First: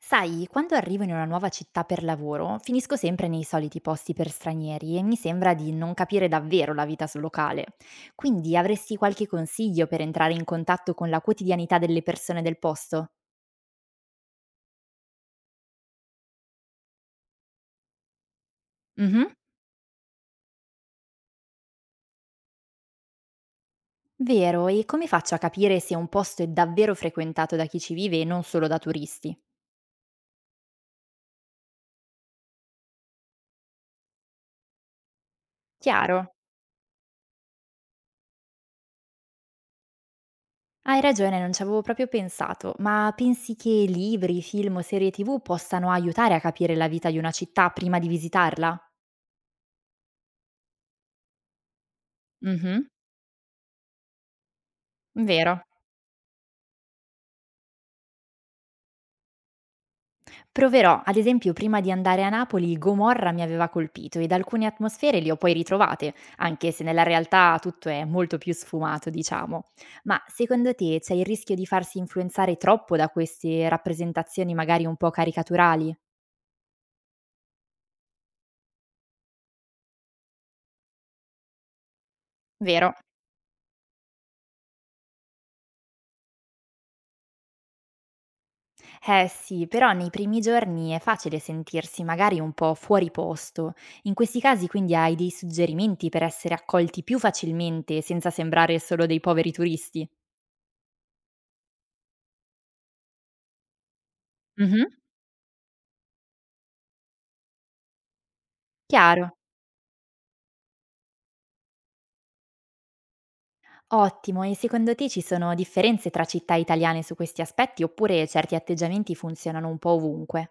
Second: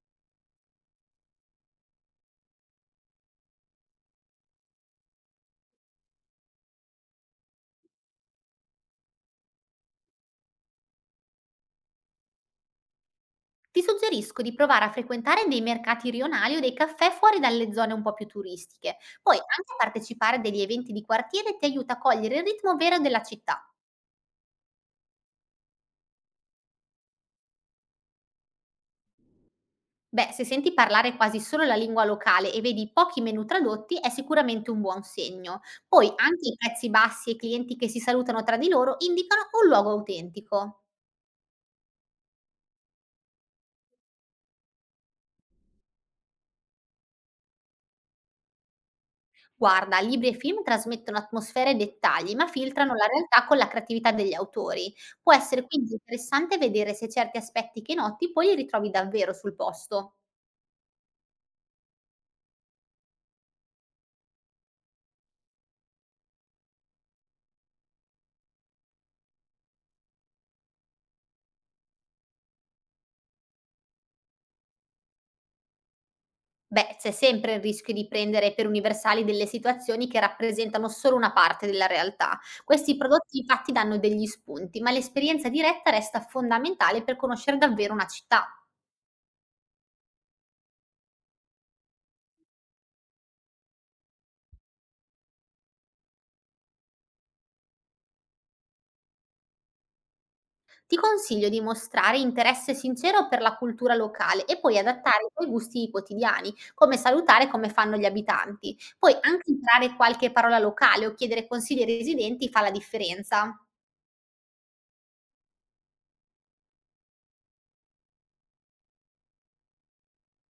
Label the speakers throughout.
Speaker 1: Sai, quando arrivo in una nuova città per lavoro, finisco sempre nei soliti posti per stranieri e mi sembra di non capire davvero la vita sul locale. Quindi avresti qualche consiglio per entrare in contatto con la quotidianità delle persone del posto?
Speaker 2: Ti suggerisco di provare a frequentare dei mercati rionali o dei caffè fuori dalle zone un po' più turistiche.
Speaker 1: Mhm.
Speaker 2: Poi anche partecipare a degli eventi di quartiere ti aiuta a cogliere il ritmo vero della città.
Speaker 1: Vero, e come faccio a capire se un posto è davvero frequentato da chi ci vive e non solo da turisti?
Speaker 2: Beh, se senti parlare quasi solo la lingua locale e vedi pochi menu tradotti, è sicuramente un buon segno. Poi
Speaker 1: Chiaro.
Speaker 2: anche i prezzi bassi e i clienti che si salutano tra di loro indicano un luogo autentico.
Speaker 1: Hai ragione, non ci avevo proprio pensato, ma pensi che libri, film o serie tv possano aiutare a capire la vita di una città prima di visitarla?
Speaker 2: Guarda, libri e film trasmettono atmosfere e dettagli, ma
Speaker 1: Mhm.
Speaker 2: filtrano la realtà con la creatività degli autori. Può
Speaker 1: Vero.
Speaker 2: essere quindi interessante vedere se certi aspetti che noti poi li ritrovi davvero sul posto.
Speaker 1: Proverò, ad esempio prima di andare a Napoli Gomorra mi aveva colpito ed alcune atmosfere le ho poi ritrovate, anche se nella realtà tutto è molto più sfumato, diciamo. Ma secondo te c'è il rischio di farsi influenzare troppo da queste rappresentazioni magari un po' caricaturali?
Speaker 2: Beh, c'è sempre il rischio di prendere per universali delle situazioni che rappresentano solo una parte della realtà.
Speaker 1: Vero?
Speaker 2: Questi prodotti infatti danno degli spunti, ma l'esperienza diretta resta fondamentale per conoscere davvero una città.
Speaker 1: Eh sì, però nei primi giorni è facile sentirsi magari un po' fuori posto. In questi casi quindi hai dei suggerimenti per essere accolti più facilmente senza sembrare solo dei poveri turisti?
Speaker 2: Ti consiglio di mostrare interesse sincero per la cultura locale e poi
Speaker 1: Mhm,
Speaker 2: adattare i tuoi gusti quotidiani, come salutare come fanno gli abitanti. Poi
Speaker 1: chiaro.
Speaker 2: anche imparare qualche parola locale o chiedere consigli ai residenti fa la differenza.
Speaker 1: Ottimo, e secondo te ci sono differenze tra città italiane su questi aspetti oppure certi atteggiamenti funzionano un po' ovunque?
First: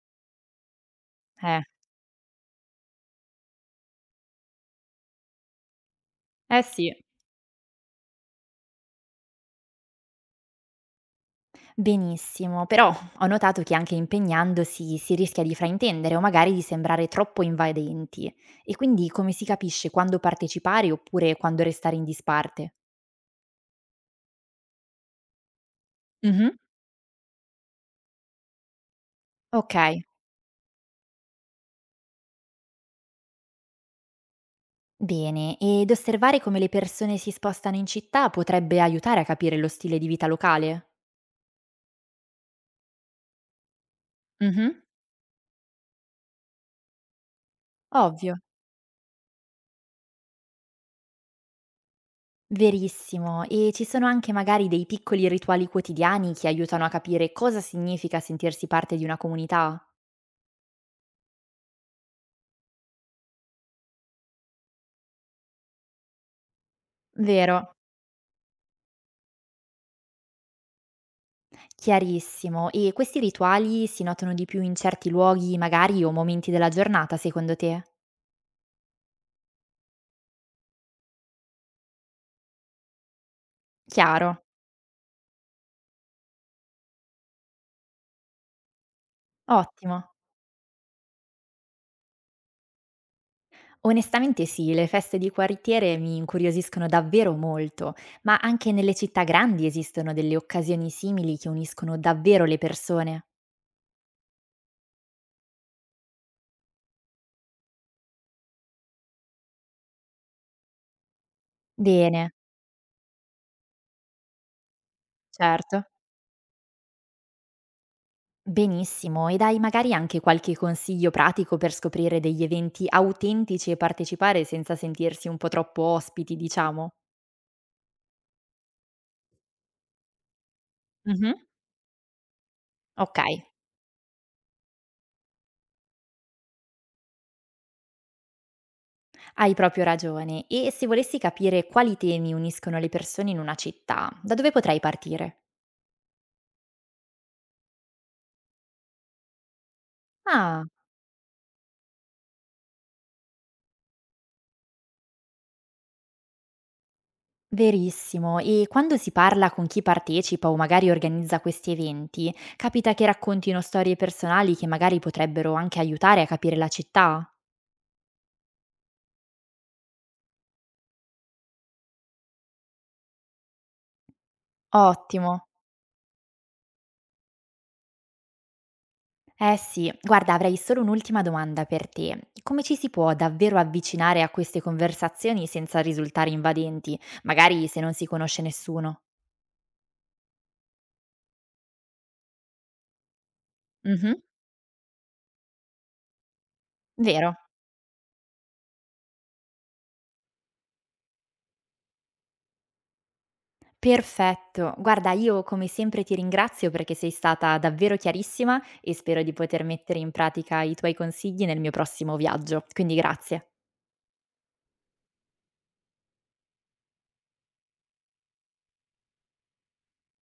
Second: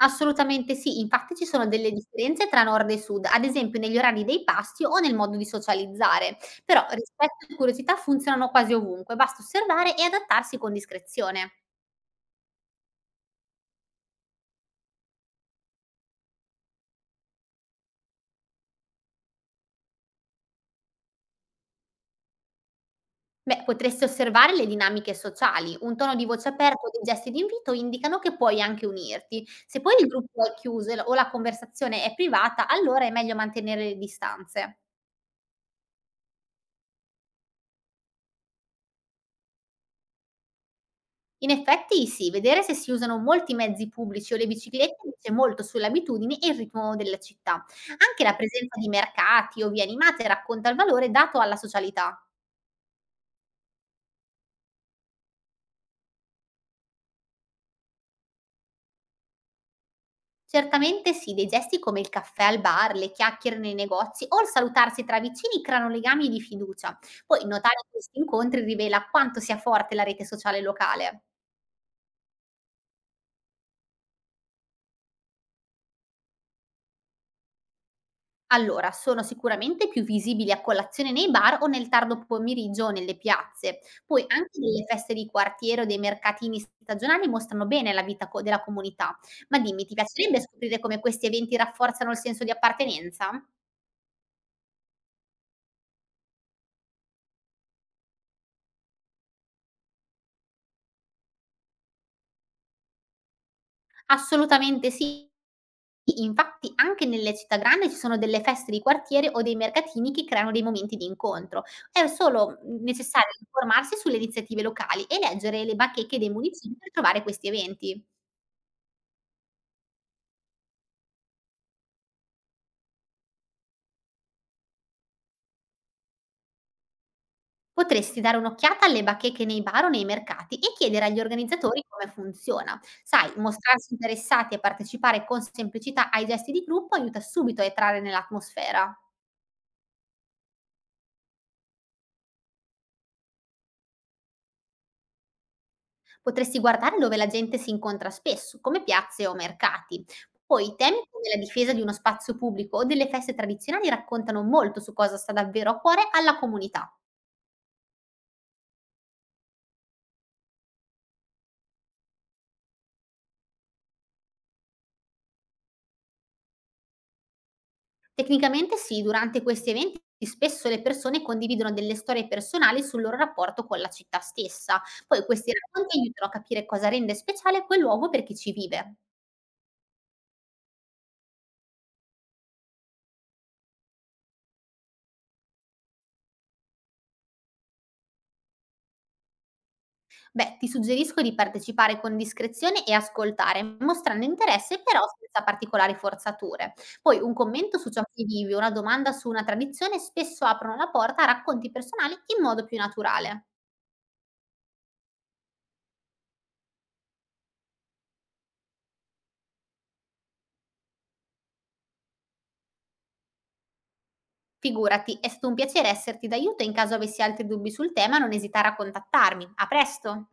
Speaker 2: Assolutamente sì, infatti ci
Speaker 1: Eh,
Speaker 2: sono delle differenze tra nord e sud, ad esempio negli orari dei pasti o nel modo di socializzare,
Speaker 1: eh
Speaker 2: però
Speaker 1: sì,
Speaker 2: rispetto e curiosità funzionano quasi ovunque, basta osservare e adattarsi con discrezione.
Speaker 1: benissimo, però ho notato che anche impegnandosi si rischia di fraintendere o magari di sembrare troppo invadenti. E quindi come si capisce quando partecipare oppure quando restare in disparte?
Speaker 2: Beh, potresti osservare le dinamiche sociali. Un tono di voce
Speaker 1: Mhm.
Speaker 2: aperto o dei gesti di invito indicano che puoi anche unirti. Se poi
Speaker 1: Ok,
Speaker 2: il gruppo è chiuso o la conversazione è privata, allora è meglio mantenere le distanze.
Speaker 1: bene, ed osservare come le persone si spostano in città potrebbe aiutare a capire lo stile di vita locale?
Speaker 2: In effetti sì, vedere se si usano molti mezzi pubblici o le
Speaker 1: Mhm.
Speaker 2: biciclette dice molto sulle abitudini e il ritmo della città. Anche la
Speaker 1: Ovvio.
Speaker 2: presenza di mercati o vie animate racconta il valore dato alla socialità.
Speaker 1: Verissimo, e ci sono anche magari dei piccoli rituali quotidiani che aiutano a capire cosa significa sentirsi parte di una comunità?
Speaker 2: Certamente sì, dei gesti come il caffè al bar, le chiacchiere nei negozi o il salutarsi tra vicini creano legami di fiducia. Poi
Speaker 1: Vero.
Speaker 2: notare questi incontri rivela quanto sia forte la rete sociale locale.
Speaker 1: Chiarissimo, e questi rituali si notano di più in certi luoghi, magari o momenti della giornata, secondo te?
Speaker 2: Allora, sono sicuramente più visibili a colazione nei bar o nel tardo pomeriggio o nelle piazze. Poi
Speaker 1: Chiaro.
Speaker 2: anche delle feste di quartiere o dei mercatini stagionali mostrano bene la della comunità. Ma dimmi, ti
Speaker 1: Ottimo.
Speaker 2: piacerebbe scoprire come questi eventi rafforzano il senso di appartenenza?
Speaker 1: Onestamente sì, le feste di quartiere mi incuriosiscono davvero molto, ma anche nelle città grandi esistono delle occasioni simili che uniscono davvero le persone.
Speaker 2: Assolutamente sì. Infatti anche nelle città grandi ci sono delle feste di quartiere o dei mercatini che creano dei momenti di incontro. È
Speaker 1: Bene,
Speaker 2: solo, necessario informarsi sulle iniziative locali e leggere le
Speaker 1: certo.
Speaker 2: bacheche dei municipi per trovare questi eventi.
Speaker 1: Benissimo, e dai magari anche qualche consiglio pratico per scoprire degli eventi autentici e partecipare senza sentirsi un po' troppo ospiti, diciamo.
Speaker 2: Potresti dare un'occhiata alle bacheche nei bar o nei mercati e chiedere agli
Speaker 1: Mhm,
Speaker 2: organizzatori come funziona.
Speaker 1: ok.
Speaker 2: Sai, mostrarsi interessati e partecipare con semplicità ai gesti di gruppo aiuta subito a entrare nell'atmosfera.
Speaker 1: Hai proprio ragione. E se volessi capire quali temi uniscono le persone in una città, da dove potrei partire?
Speaker 2: Potresti guardare dove la gente si incontra spesso, come piazze o mercati.
Speaker 1: Ah,
Speaker 2: Poi temi come la difesa di uno spazio pubblico o delle feste tradizionali raccontano molto su cosa sta davvero a cuore alla comunità.
Speaker 1: verissimo. E quando si parla con chi partecipa o magari organizza questi eventi, capita che raccontino storie personali che magari potrebbero anche aiutare a capire la città?
Speaker 2: Tecnicamente sì, durante questi eventi spesso le persone condividono delle storie personali sul loro rapporto con la città stessa. Poi
Speaker 1: Ottimo.
Speaker 2: questi racconti aiutano a capire cosa rende speciale quel luogo per chi ci vive.
Speaker 1: Eh sì, guarda, avrei solo un'ultima domanda per te. Come ci si può davvero avvicinare a queste conversazioni senza risultare invadenti, magari se non si conosce nessuno?
Speaker 2: Beh, ti suggerisco di partecipare con discrezione e ascoltare,
Speaker 1: Mhm,
Speaker 2: mostrando interesse però senza particolari forzature. Poi un
Speaker 1: vero.
Speaker 2: commento su ciò che vivi, una domanda su una tradizione spesso aprono la porta a racconti personali in modo più naturale.
Speaker 1: Perfetto. Guarda, io come sempre ti ringrazio perché sei stata davvero chiarissima e spero di poter mettere in pratica i tuoi consigli nel mio prossimo viaggio. Quindi grazie.
Speaker 2: Figurati, è stato un piacere esserti d'aiuto e in caso avessi altri dubbi sul tema non esitare a contattarmi. A presto!